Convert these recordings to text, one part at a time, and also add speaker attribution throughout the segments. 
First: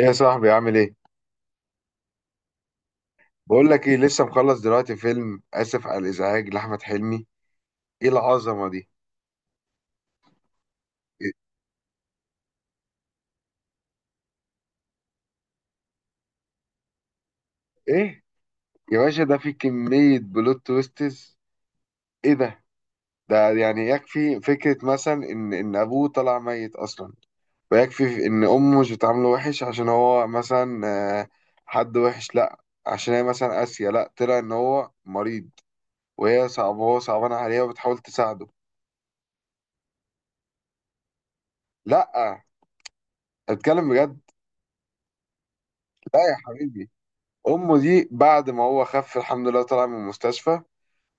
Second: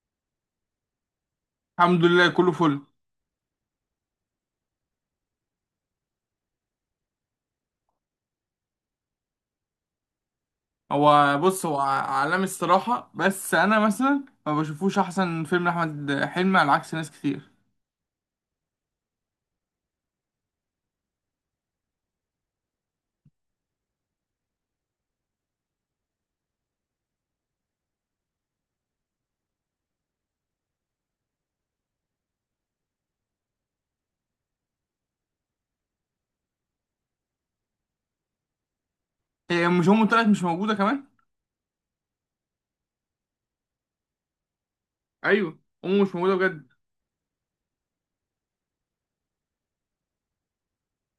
Speaker 1: إيه يا صاحبي؟ عامل ايه؟
Speaker 2: الحمد لله كله فل.
Speaker 1: بقول لك ايه، لسه مخلص دلوقتي فيلم اسف على الازعاج لاحمد حلمي. ايه العظمه دي؟ ايه؟
Speaker 2: هو بص، هو عالمي الصراحة، بس أنا مثلا ما بشوفوش أحسن فيلم لأحمد حلمي على عكس ناس كتير.
Speaker 1: إيه؟ يا باشا ده فيه كميه بلوت تويستز. ايه ده؟ ده يعني يكفي فكره مثلا ان ابوه طلع ميت اصلا، ويكفي ان امه مش بتعامله وحش عشان هو مثلا، آه، حد وحش؟ لا. عشان هي مثلا قاسيه؟ لا، طلع ان هو مريض وهي صعب وهو صعبان عليها وبتحاول تساعده.
Speaker 2: إيه، مش أمه طلعت مش موجودة كمان؟
Speaker 1: لا، اتكلم بجد.
Speaker 2: أيوه، أمه مش
Speaker 1: لا
Speaker 2: موجودة
Speaker 1: يا
Speaker 2: بجد.
Speaker 1: حبيبي، امه دي بعد ما هو خف الحمد لله طلع من المستشفى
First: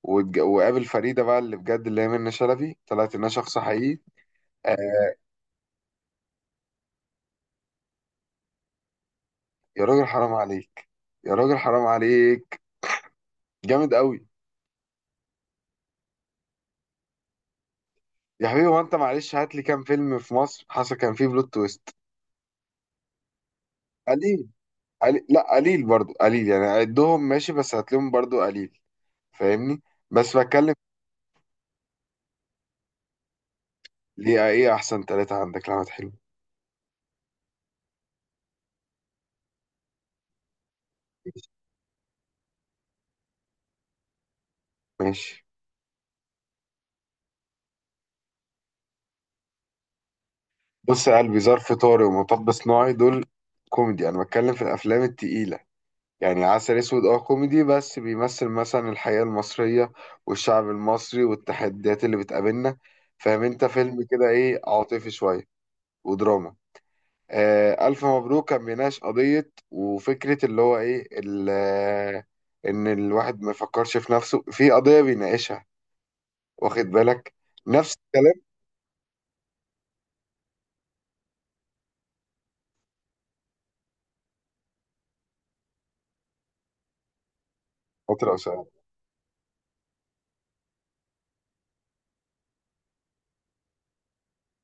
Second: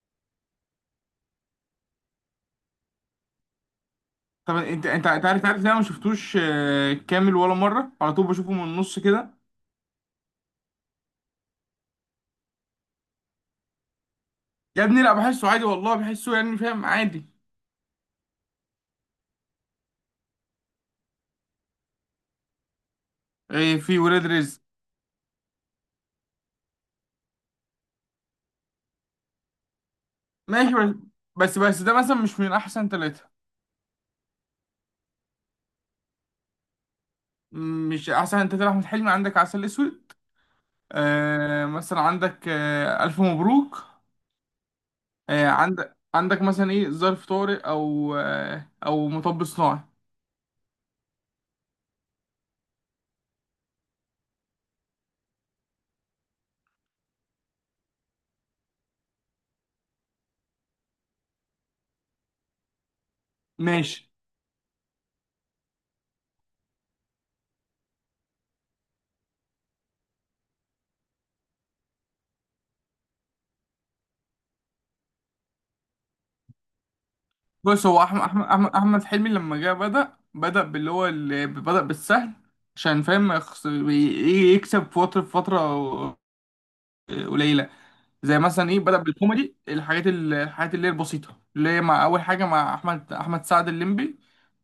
Speaker 1: وقابل فريده بقى، اللي بجد اللي هي منة شلبي طلعت انها شخص حقيقي.
Speaker 2: طب أنت أنت
Speaker 1: آه،
Speaker 2: أنت عارف إن أنا ما شفتوش كامل ولا مرة، على طول بشوفه من النص كده.
Speaker 1: يا راجل حرام عليك، يا راجل حرام عليك، جامد قوي.
Speaker 2: يا ابني لا، بحسه عادي والله، بحسه يعني فاهم عادي.
Speaker 1: يا حبيبي هو انت معلش هات لي كام فيلم في مصر حصل كان فيه بلوت تويست؟
Speaker 2: إيه، في ولاد
Speaker 1: قليل.
Speaker 2: رزق.
Speaker 1: قليل؟ لا قليل برضو، قليل يعني، عدهم ماشي، بس هات لهم برضو قليل. فاهمني؟ بس بتكلم.
Speaker 2: ماشي. بس ده مثلا مش من أحسن ثلاثة.
Speaker 1: ليه، ايه احسن ثلاثة عندك لأحمد حلمي؟
Speaker 2: مش أحسن ثلاثة أحمد حلمي، عندك عسل أسود، آه مثلا عندك آه ألف مبروك،
Speaker 1: ماشي.
Speaker 2: عندك مثلا ايه ظرف طارئ، او او مطب صناعي.
Speaker 1: بص يا قلبي، ظرف طارق ومطب صناعي دول كوميدي، انا بتكلم في الافلام التقيله. يعني عسل اسود اه كوميدي، بس بيمثل مثلا الحياه المصريه والشعب المصري والتحديات اللي بتقابلنا. فاهم انت؟ فيلم
Speaker 2: ماشي.
Speaker 1: كده ايه، عاطفي شويه ودراما. آه الف مبروك كان بيناقش قضيه وفكره، اللي هو ايه ان الواحد ما يفكرش في نفسه، في قضيه بيناقشها، واخد بالك؟
Speaker 2: بص،
Speaker 1: نفس
Speaker 2: هو احمد
Speaker 1: الكلام.
Speaker 2: احمد احمد أحمد حلمي لما جه، بدأ باللي هو اللي بدأ بالسهل، عشان فاهم ما يكسب في فترة قليلة.
Speaker 1: فتره
Speaker 2: زي
Speaker 1: اسامه.
Speaker 2: مثلا ايه، بدأ بالكوميدي، الحاجات الحاجات اللي هي البسيطة، اللي هي مع أول حاجة مع أحمد سعد الليمبي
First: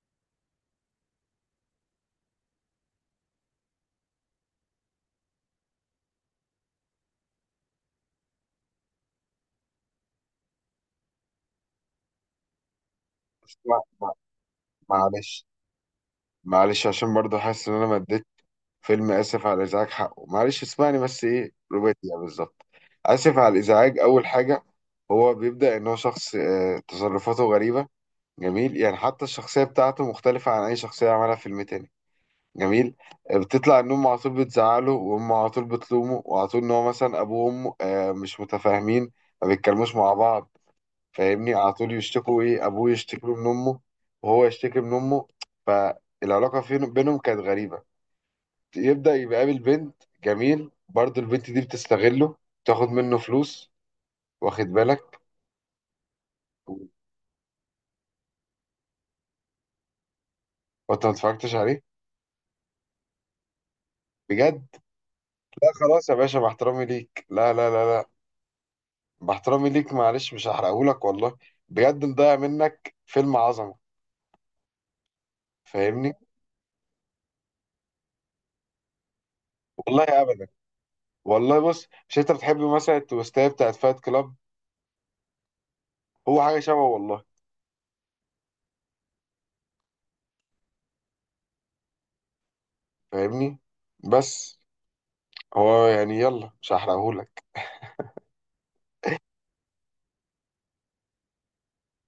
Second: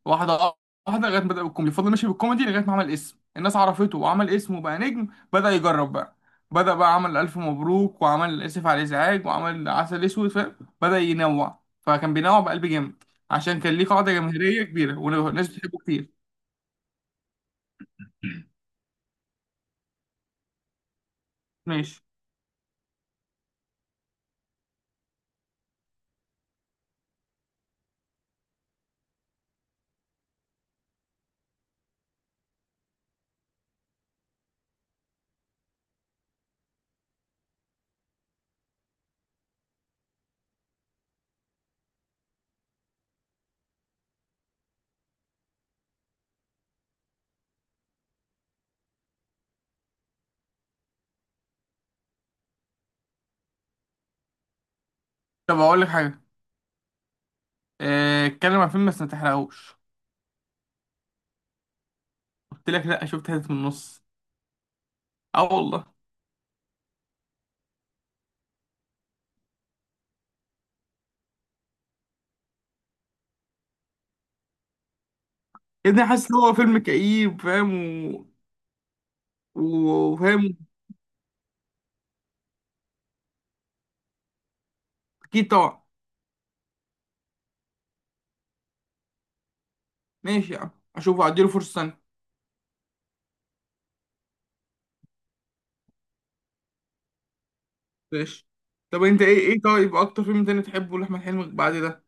Speaker 2: واحدة. واحدة، لغاية ما بدأ بالكوميدي، فضل ماشي بالكوميدي لغاية ما عمل اسم، الناس عرفته وعمل اسم وبقى نجم. بدأ يجرب بقى. بدأ بقى عمل ألف مبروك، وعمل آسف على الإزعاج، وعمل عسل أسود فاهم. بدأ ينوع، فكان بينوع بقلب جامد، عشان كان
Speaker 1: اسمع
Speaker 2: ليه قاعدة
Speaker 1: اسمع،
Speaker 2: جماهيرية كبيرة
Speaker 1: معلش،
Speaker 2: والناس بتحبه كتير.
Speaker 1: معلش عشان برضو حاسس ان انا ما اديت فيلم اسف على الازعاج حقه، معلش اسمعني بس، ايه رباعية.
Speaker 2: ماشي.
Speaker 1: بالظبط. اسف على الازعاج، اول حاجه هو بيبدا ان هو شخص تصرفاته غريبه، جميل. يعني حتى الشخصيه بتاعته مختلفه عن اي شخصيه عملها في فيلم تاني، جميل. بتطلع ان امه على طول بتزعله، وامه على طول بتلومه، وعلى طول ان هو مثلا ابوه وامه مش متفاهمين، ما بيتكلموش مع بعض. فاهمني؟ على طول يشتكوا، ايه، ابوه يشتكي له من امه، وهو يشتكي من امه. بينهم كانت غريبه. يبدا يبقى قابل بنت جميل، برضه البنت دي بتستغله، تاخد منه فلوس، واخد بالك؟
Speaker 2: طب أقول لك حاجة، اتكلم عن فيلم بس ما تحرقهوش.
Speaker 1: وانت ما اتفرجتش عليه؟
Speaker 2: قلت لك لأ، شفت حتت من النص.
Speaker 1: بجد؟
Speaker 2: اه
Speaker 1: لا
Speaker 2: والله.
Speaker 1: خلاص يا باشا، باحترامي ليك، لا لا لا لا، باحترامي ليك معلش مش هحرقهولك والله، بجد مضيع منك فيلم عظمه.
Speaker 2: يا ابني،
Speaker 1: فاهمني؟
Speaker 2: حاسس ان هو فيلم كئيب فاهم. و... و-
Speaker 1: والله
Speaker 2: وفاهم.
Speaker 1: ابدا. والله بص، مش انت بتحب مثلا التويستايه بتاعت فايت كلاب؟
Speaker 2: اكيد طبعا.
Speaker 1: هو حاجه شبه والله.
Speaker 2: ماشي يا عم، اشوفه اديله فرصه ثانيه.
Speaker 1: فاهمني؟ بس هو يعني يلا، مش هحرقهولك.
Speaker 2: ماشي. طب انت، ايه طيب اكتر فيلم تاني تحبه لاحمد حلمي بعد ده؟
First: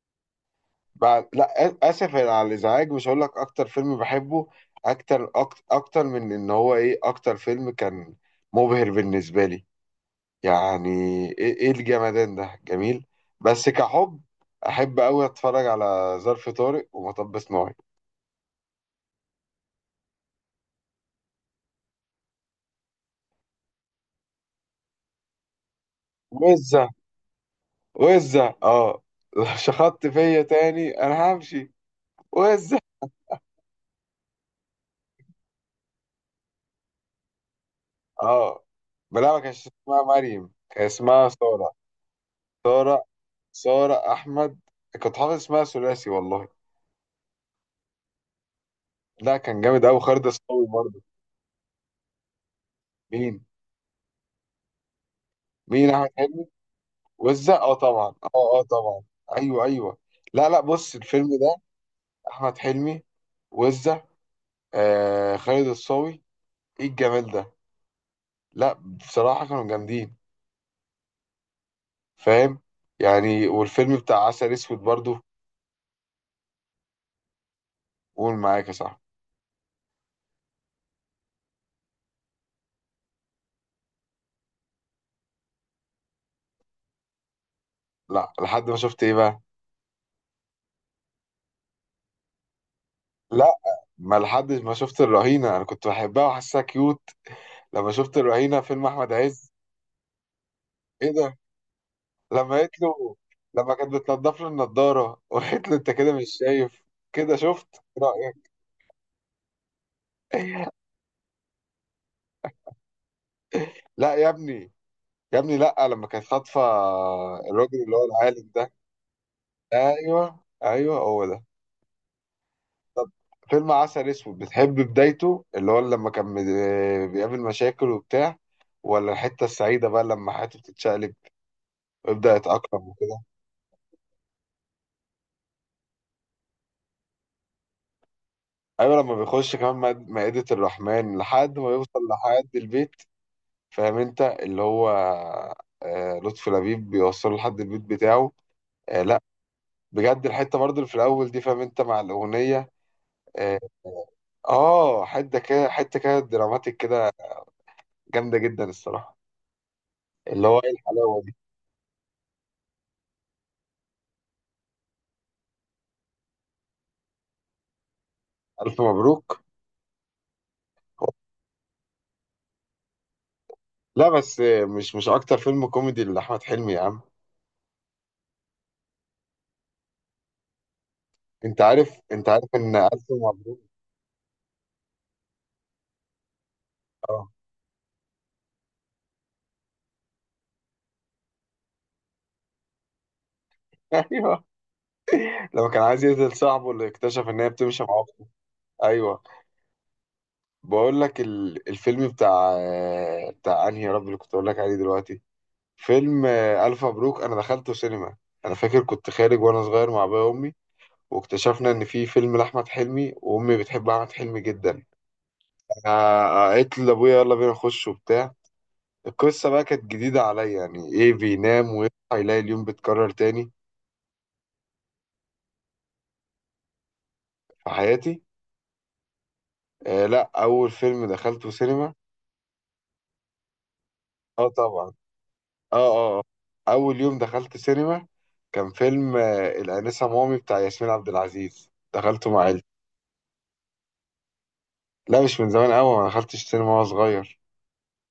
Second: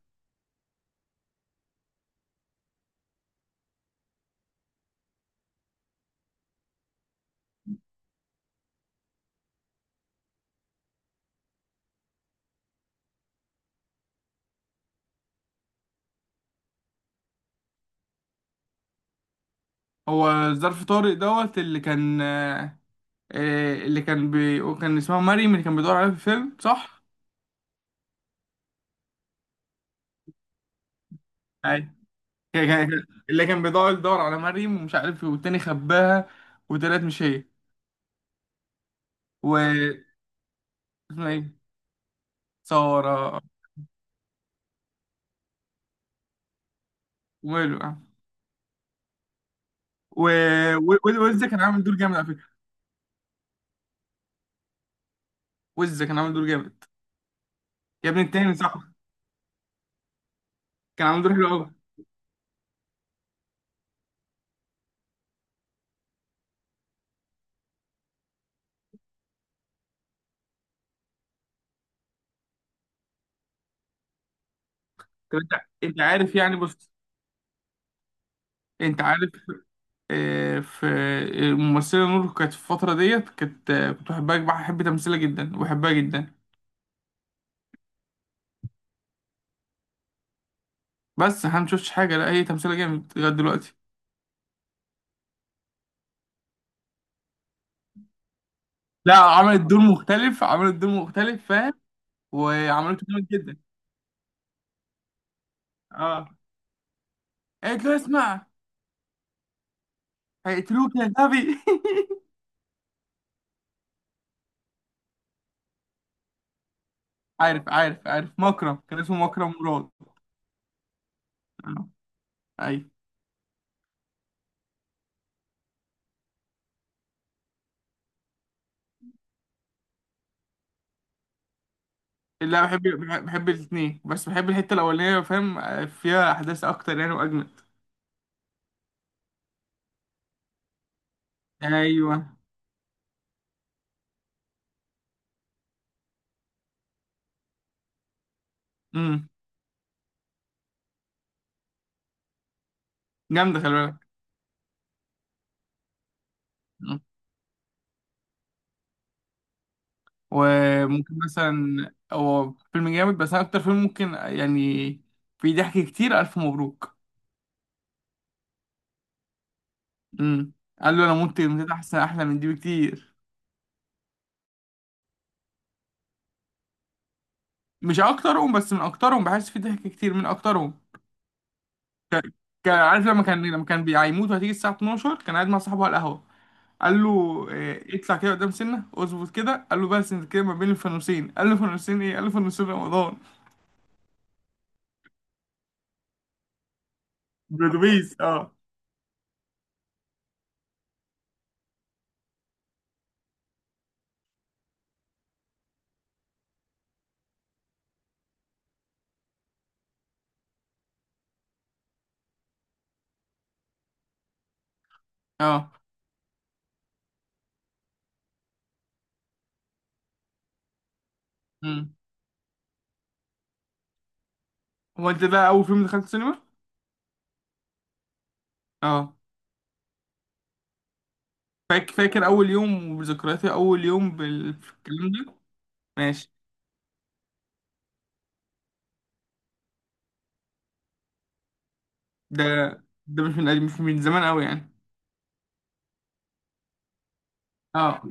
Speaker 1: بعد لا اسف على الازعاج، مش هقول لك اكتر فيلم بحبه، اكتر، اكتر من ان هو ايه، اكتر فيلم كان مبهر بالنسبه لي يعني، ايه, إيه الجمدان ده، جميل. بس كحب، احب قوي اتفرج على ظرف طارق ومطب صناعي.
Speaker 2: هو ظرف طارق دوت اللي كان اللي كان كان اسمها مريم، اللي كان بيدور عليها في الفيلم
Speaker 1: وزة.
Speaker 2: صح؟
Speaker 1: وزة اه. شخطت فيا تاني انا همشي.
Speaker 2: ايوه. كان-
Speaker 1: وزة
Speaker 2: كان- اللي كان يدور على مريم ومش عارف ايه، والتاني خباها وطلعت مش هي.
Speaker 1: اه. بلا، ما
Speaker 2: و
Speaker 1: كانش اسمها مريم، كان
Speaker 2: اسمها
Speaker 1: اسمها
Speaker 2: ايه؟
Speaker 1: سارة. سارة.
Speaker 2: سارة.
Speaker 1: سارة أحمد، كنت حافظ اسمها ثلاثي والله.
Speaker 2: وماله يعني.
Speaker 1: لا كان جامد أوي،
Speaker 2: و...
Speaker 1: خالد الصاوي
Speaker 2: و...
Speaker 1: برضه.
Speaker 2: وإزاي كان عامل دور جامد على فكرة.
Speaker 1: مين؟ مين
Speaker 2: ويز
Speaker 1: أحمد
Speaker 2: كان عامل
Speaker 1: حلمي؟
Speaker 2: دور جامد،
Speaker 1: وزة، أه طبعا
Speaker 2: يا ابني التاني
Speaker 1: أه. أه
Speaker 2: صاحبه،
Speaker 1: طبعا. أيوه أيوه. لا لا، بص
Speaker 2: كان عامل
Speaker 1: الفيلم
Speaker 2: دور حلو
Speaker 1: ده
Speaker 2: قوي.
Speaker 1: أحمد حلمي، وزة، آه خالد الصاوي، إيه الجمال ده؟ لا بصراحة كانوا جامدين، فاهم؟ يعني والفيلم بتاع عسل أسود برضه.
Speaker 2: طب انت، انت عارف يعني، بص،
Speaker 1: قول معاك يا صاحبي.
Speaker 2: انت عارف في الممثله نور، كانت في الفتره ديت كانت كنت بحبها، بحب تمثيلها جدا وبحبها جدا.
Speaker 1: لا لحد ما شفت إيه بقى؟
Speaker 2: بس احنا مشفتش حاجه، لا هي تمثيلها جامد لغايه
Speaker 1: لا،
Speaker 2: دلوقتي.
Speaker 1: ما لحد ما شفت الرهينة أنا كنت بحبها وحاسسها كيوت. لما شفت الرهينة فيلم أحمد
Speaker 2: لا،
Speaker 1: عز.
Speaker 2: عملت دور مختلف، عملت دور
Speaker 1: ايه ده؟
Speaker 2: مختلف فاهم،
Speaker 1: لما قالت
Speaker 2: وعملته
Speaker 1: له،
Speaker 2: جامد جدا.
Speaker 1: لما كانت بتنضف له النضاره وقالت له انت كده مش
Speaker 2: اه،
Speaker 1: شايف كده، شفت
Speaker 2: قالت له اسمع،
Speaker 1: رايك؟
Speaker 2: هيقتلوك يا غبي.
Speaker 1: لا يا ابني، يا ابني لا، لما كانت خاطفه
Speaker 2: عارف
Speaker 1: الراجل اللي
Speaker 2: عارف
Speaker 1: هو
Speaker 2: عارف
Speaker 1: العالم ده،
Speaker 2: مكرم كان اسمه مكرم مراد.
Speaker 1: ايوه ايوه هو ده.
Speaker 2: آه، ايوه.
Speaker 1: طب فيلم عسل اسود، بتحب بدايته اللي هو لما كان بيقابل مشاكل وبتاع، ولا الحته السعيده بقى لما حياته بتتشقلب ويبدا
Speaker 2: لا
Speaker 1: يتاقلم
Speaker 2: بحب،
Speaker 1: وكده؟
Speaker 2: بحب الاثنين، بس بحب الحته الاولانيه، فاهم فيها احداث اكتر يعني واجمد.
Speaker 1: ايوه لما بيخش كمان مائدة الرحمن لحد ما يوصل
Speaker 2: ايوه.
Speaker 1: لحد البيت. فاهم انت اللي هو، لطفي لبيب بيوصله لحد البيت بتاعه. لا
Speaker 2: امم
Speaker 1: بجد الحته برضه اللي في الاول دي، فاهم انت، مع الاغنيه اه.
Speaker 2: جامده خلي بالك.
Speaker 1: حته كده، حته كده دراماتيك
Speaker 2: مم.
Speaker 1: كده، جامده جدا الصراحه، اللي هو ايه
Speaker 2: وممكن
Speaker 1: الحلاوه دي.
Speaker 2: مثلا، هو فيلم جامد بس انا اكتر فيلم ممكن يعني في ضحك كتير الف مبروك.
Speaker 1: الف مبروك.
Speaker 2: امم قال له انا مت، متت احسن احلى من دي بكتير.
Speaker 1: لا بس مش مش اكتر فيلم كوميدي لاحمد حلمي يا عم.
Speaker 2: مش اكترهم بس من اكترهم، بحس في ضحك كتير، من اكترهم.
Speaker 1: انت عارف، انت
Speaker 2: ك-
Speaker 1: عارف ان
Speaker 2: كان
Speaker 1: الف
Speaker 2: عارف لما كان،
Speaker 1: مبروك.
Speaker 2: هيموت وهتيجي الساعه 12، كان قاعد مع صاحبه على القهوه، قال له
Speaker 1: اه.
Speaker 2: إيه، اطلع كده قدام سنة اظبط كده، قال له بس انت كده ما بين الفانوسين، قال له فانوسين ايه، قال له فانوسين رمضان.
Speaker 1: ايوه، لما كان عايز يقتل صاحبه اللي اكتشف ان هي بتمشي مع
Speaker 2: برودويز
Speaker 1: اخته.
Speaker 2: اه.
Speaker 1: ايوه. بقول لك الفيلم بتاع، بتاع انهي يا رب اللي كنت اقول لك عليه دلوقتي. فيلم الف مبروك انا دخلته سينما. انا فاكر كنت خارج وانا صغير مع ابويا وامي، واكتشفنا ان في فيلم لاحمد حلمي وامي بتحب احمد حلمي جدا.
Speaker 2: اه.
Speaker 1: قالت لي لابويا يلا بينا نخش وبتاع. القصه بقى كانت جديده عليا، يعني ايه بينام ويصحى
Speaker 2: مم.
Speaker 1: يلاقي اليوم بيتكرر تاني.
Speaker 2: هو انت ده اول فيلم دخلت سينما؟
Speaker 1: في حياتي.
Speaker 2: اه.
Speaker 1: آه لا، اول فيلم دخلته سينما.
Speaker 2: فاكر اول يوم، وذكرياتي اول يوم
Speaker 1: اه طبعا،
Speaker 2: بالكلام ده.
Speaker 1: اه اه
Speaker 2: ماشي.
Speaker 1: اول يوم دخلت سينما كان فيلم الانسه مامي بتاع ياسمين عبد العزيز، دخلته مع
Speaker 2: ده
Speaker 1: عيلتي.
Speaker 2: ده مش من زمان قوي يعني.
Speaker 1: لا مش من زمان قوي، ما دخلتش سينما وانا صغير.
Speaker 2: اه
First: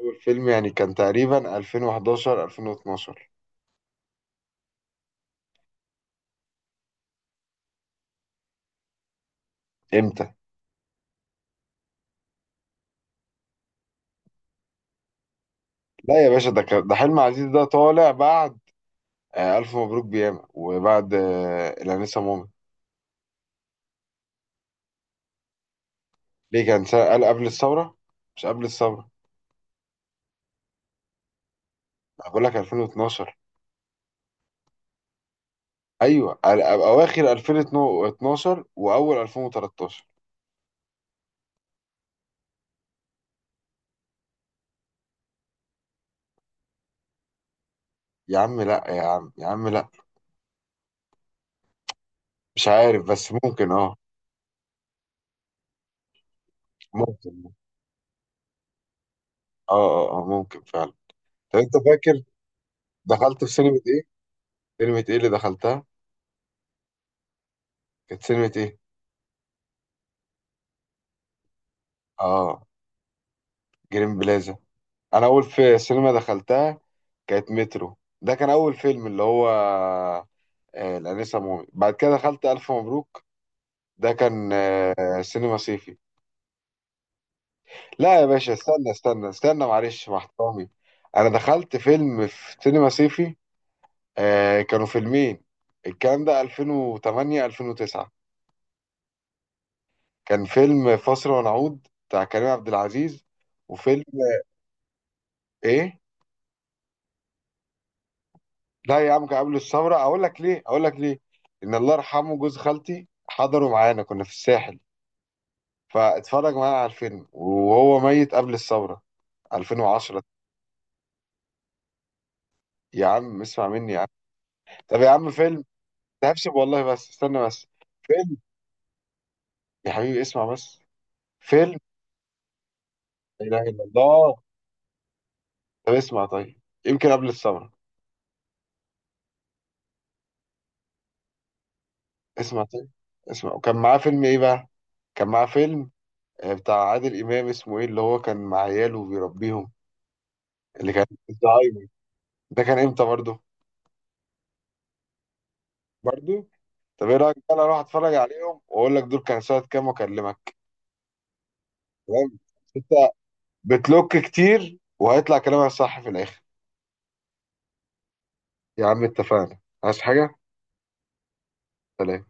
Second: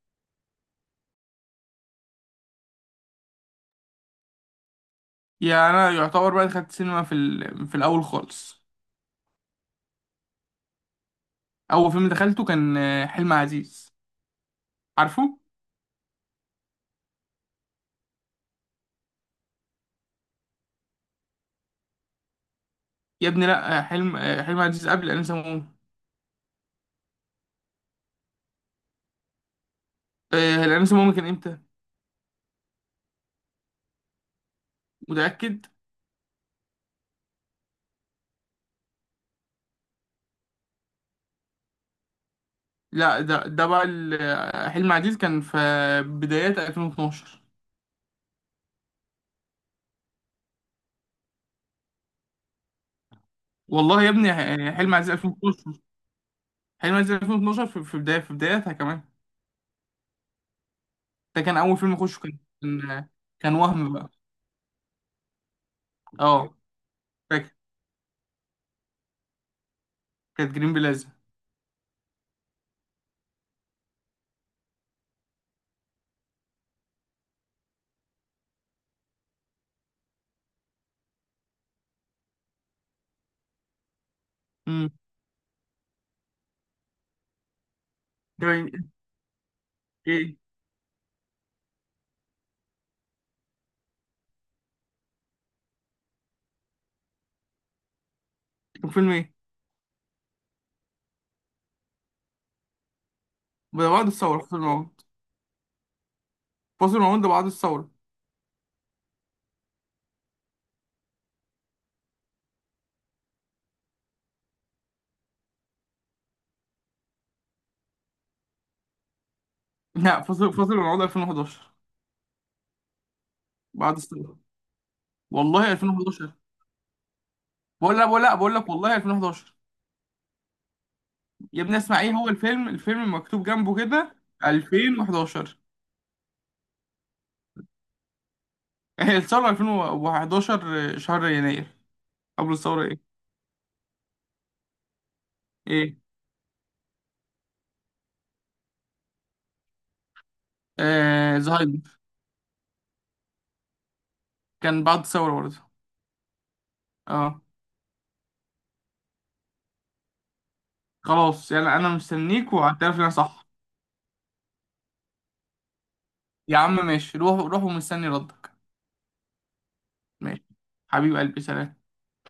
Speaker 1: اول فيلم يعني كان تقريبا 2011 2012.
Speaker 2: يعني انا يعتبر بقى دخلت سينما في في الاول خالص.
Speaker 1: امتى؟
Speaker 2: اول فيلم دخلته كان حلم عزيز، عارفه؟
Speaker 1: لا يا باشا، ده كان ده حلم عزيز ده طالع بعد الف مبروك بياما، وبعد الانسه مامي.
Speaker 2: يا ابني لا، حلم عزيز قبل انسة.
Speaker 1: ليه كان سنة قال قبل الثوره؟ مش قبل الثوره.
Speaker 2: الانسة ماما كان امتى؟
Speaker 1: أنا بقول لك 2012.
Speaker 2: متأكد؟
Speaker 1: ايوه اواخر 2012 واول 2013.
Speaker 2: لا ده بقى حلم عزيز كان في بدايات 2012.
Speaker 1: يا عم لا، يا عم يا عم لا، مش عارف بس ممكن اه.
Speaker 2: والله يا ابني حلم عزيز 2012، حلم عزيز
Speaker 1: ممكن،
Speaker 2: 2012 في بداية في بداياتها كمان.
Speaker 1: اه اه اه ممكن فعلا.
Speaker 2: ده كان
Speaker 1: طب انت
Speaker 2: اول فيلم اخشه،
Speaker 1: فاكر دخلت في
Speaker 2: كان
Speaker 1: سينما
Speaker 2: وهم
Speaker 1: ايه؟
Speaker 2: بقى.
Speaker 1: سينما ايه اللي دخلتها؟
Speaker 2: اه فاكر.
Speaker 1: كانت سينما ايه؟
Speaker 2: كانت جرين بلازا.
Speaker 1: اه جرين بلازا. انا اول في سينما دخلتها كانت مترو، ده كان اول فيلم، اللي هو آه الانسه مومي. بعد كده دخلت الف مبروك، ده كان
Speaker 2: امم
Speaker 1: آه سينما صيفي. لا يا
Speaker 2: ده
Speaker 1: باشا استنى
Speaker 2: ايه؟
Speaker 1: استنى استنى، معلش مع
Speaker 2: إيه؟
Speaker 1: احترامي، انا دخلت فيلم في سينما صيفي، آه كانوا فيلمين، الكلام ده 2008 2009.
Speaker 2: كان فيلم ايه؟
Speaker 1: كان فيلم فاصل ونعود بتاع كريم عبد العزيز،
Speaker 2: ده
Speaker 1: وفيلم
Speaker 2: بعد الثورة، فاصل الموعود.
Speaker 1: ايه.
Speaker 2: فاصل الموعود ده بعد الثورة.
Speaker 1: لا يا عم كان قبل الثوره، اقول لك ليه، اقول لك ليه. ان الله يرحمه جوز خالتي حضروا معانا كنا في الساحل، فاتفرج معانا على الفيلم وهو ميت قبل الثوره.
Speaker 2: لا،
Speaker 1: 2010.
Speaker 2: فاصل الموعود 2011.
Speaker 1: يا عم اسمع مني
Speaker 2: بعد
Speaker 1: يا عم.
Speaker 2: الثورة،
Speaker 1: طب يا عم فيلم،
Speaker 2: والله
Speaker 1: ده
Speaker 2: 2011.
Speaker 1: هفسب والله بس استنى بس.
Speaker 2: بقول لك بقول لك
Speaker 1: فيلم،
Speaker 2: بقول لك والله 2011.
Speaker 1: يا حبيبي اسمع بس.
Speaker 2: يا ابني
Speaker 1: فيلم.
Speaker 2: اسمع، ايه هو الفيلم؟ الفيلم مكتوب
Speaker 1: لا اله
Speaker 2: جنبه
Speaker 1: الا
Speaker 2: كده
Speaker 1: الله.
Speaker 2: 2011.
Speaker 1: طب اسمع طيب، يمكن قبل الثوره.
Speaker 2: هي الثورة 2011 شهر يناير. قبل
Speaker 1: اسمع
Speaker 2: الثورة
Speaker 1: طيب،
Speaker 2: ايه؟
Speaker 1: اسمع، وكان معاه فيلم ايه بقى. كان معاه فيلم
Speaker 2: ايه؟
Speaker 1: بتاع عادل إمام اسمه إيه اللي هو كان مع عياله وبيربيهم. اللي كان
Speaker 2: آه
Speaker 1: الزهايمر،
Speaker 2: زهايمر.
Speaker 1: ده كان إمتى برضه؟
Speaker 2: كان بعد الثورة برضه.
Speaker 1: برضه؟ طب إيه رأيك
Speaker 2: اه
Speaker 1: بقى أروح أتفرج عليهم وأقول لك دول كان سنة كام وأكلمك.
Speaker 2: خلاص، يعني انا
Speaker 1: تمام؟
Speaker 2: مستنيك
Speaker 1: أنت
Speaker 2: وهعترف ان انا صح.
Speaker 1: بتلوك كتير وهيطلع كلامك صح في الآخر.
Speaker 2: يا عم ماشي، روح روح ومستني ردك.
Speaker 1: يا عم اتفقنا. عايز حاجة؟
Speaker 2: ماشي، حبيب قلبي سلام.
Speaker 1: سلام.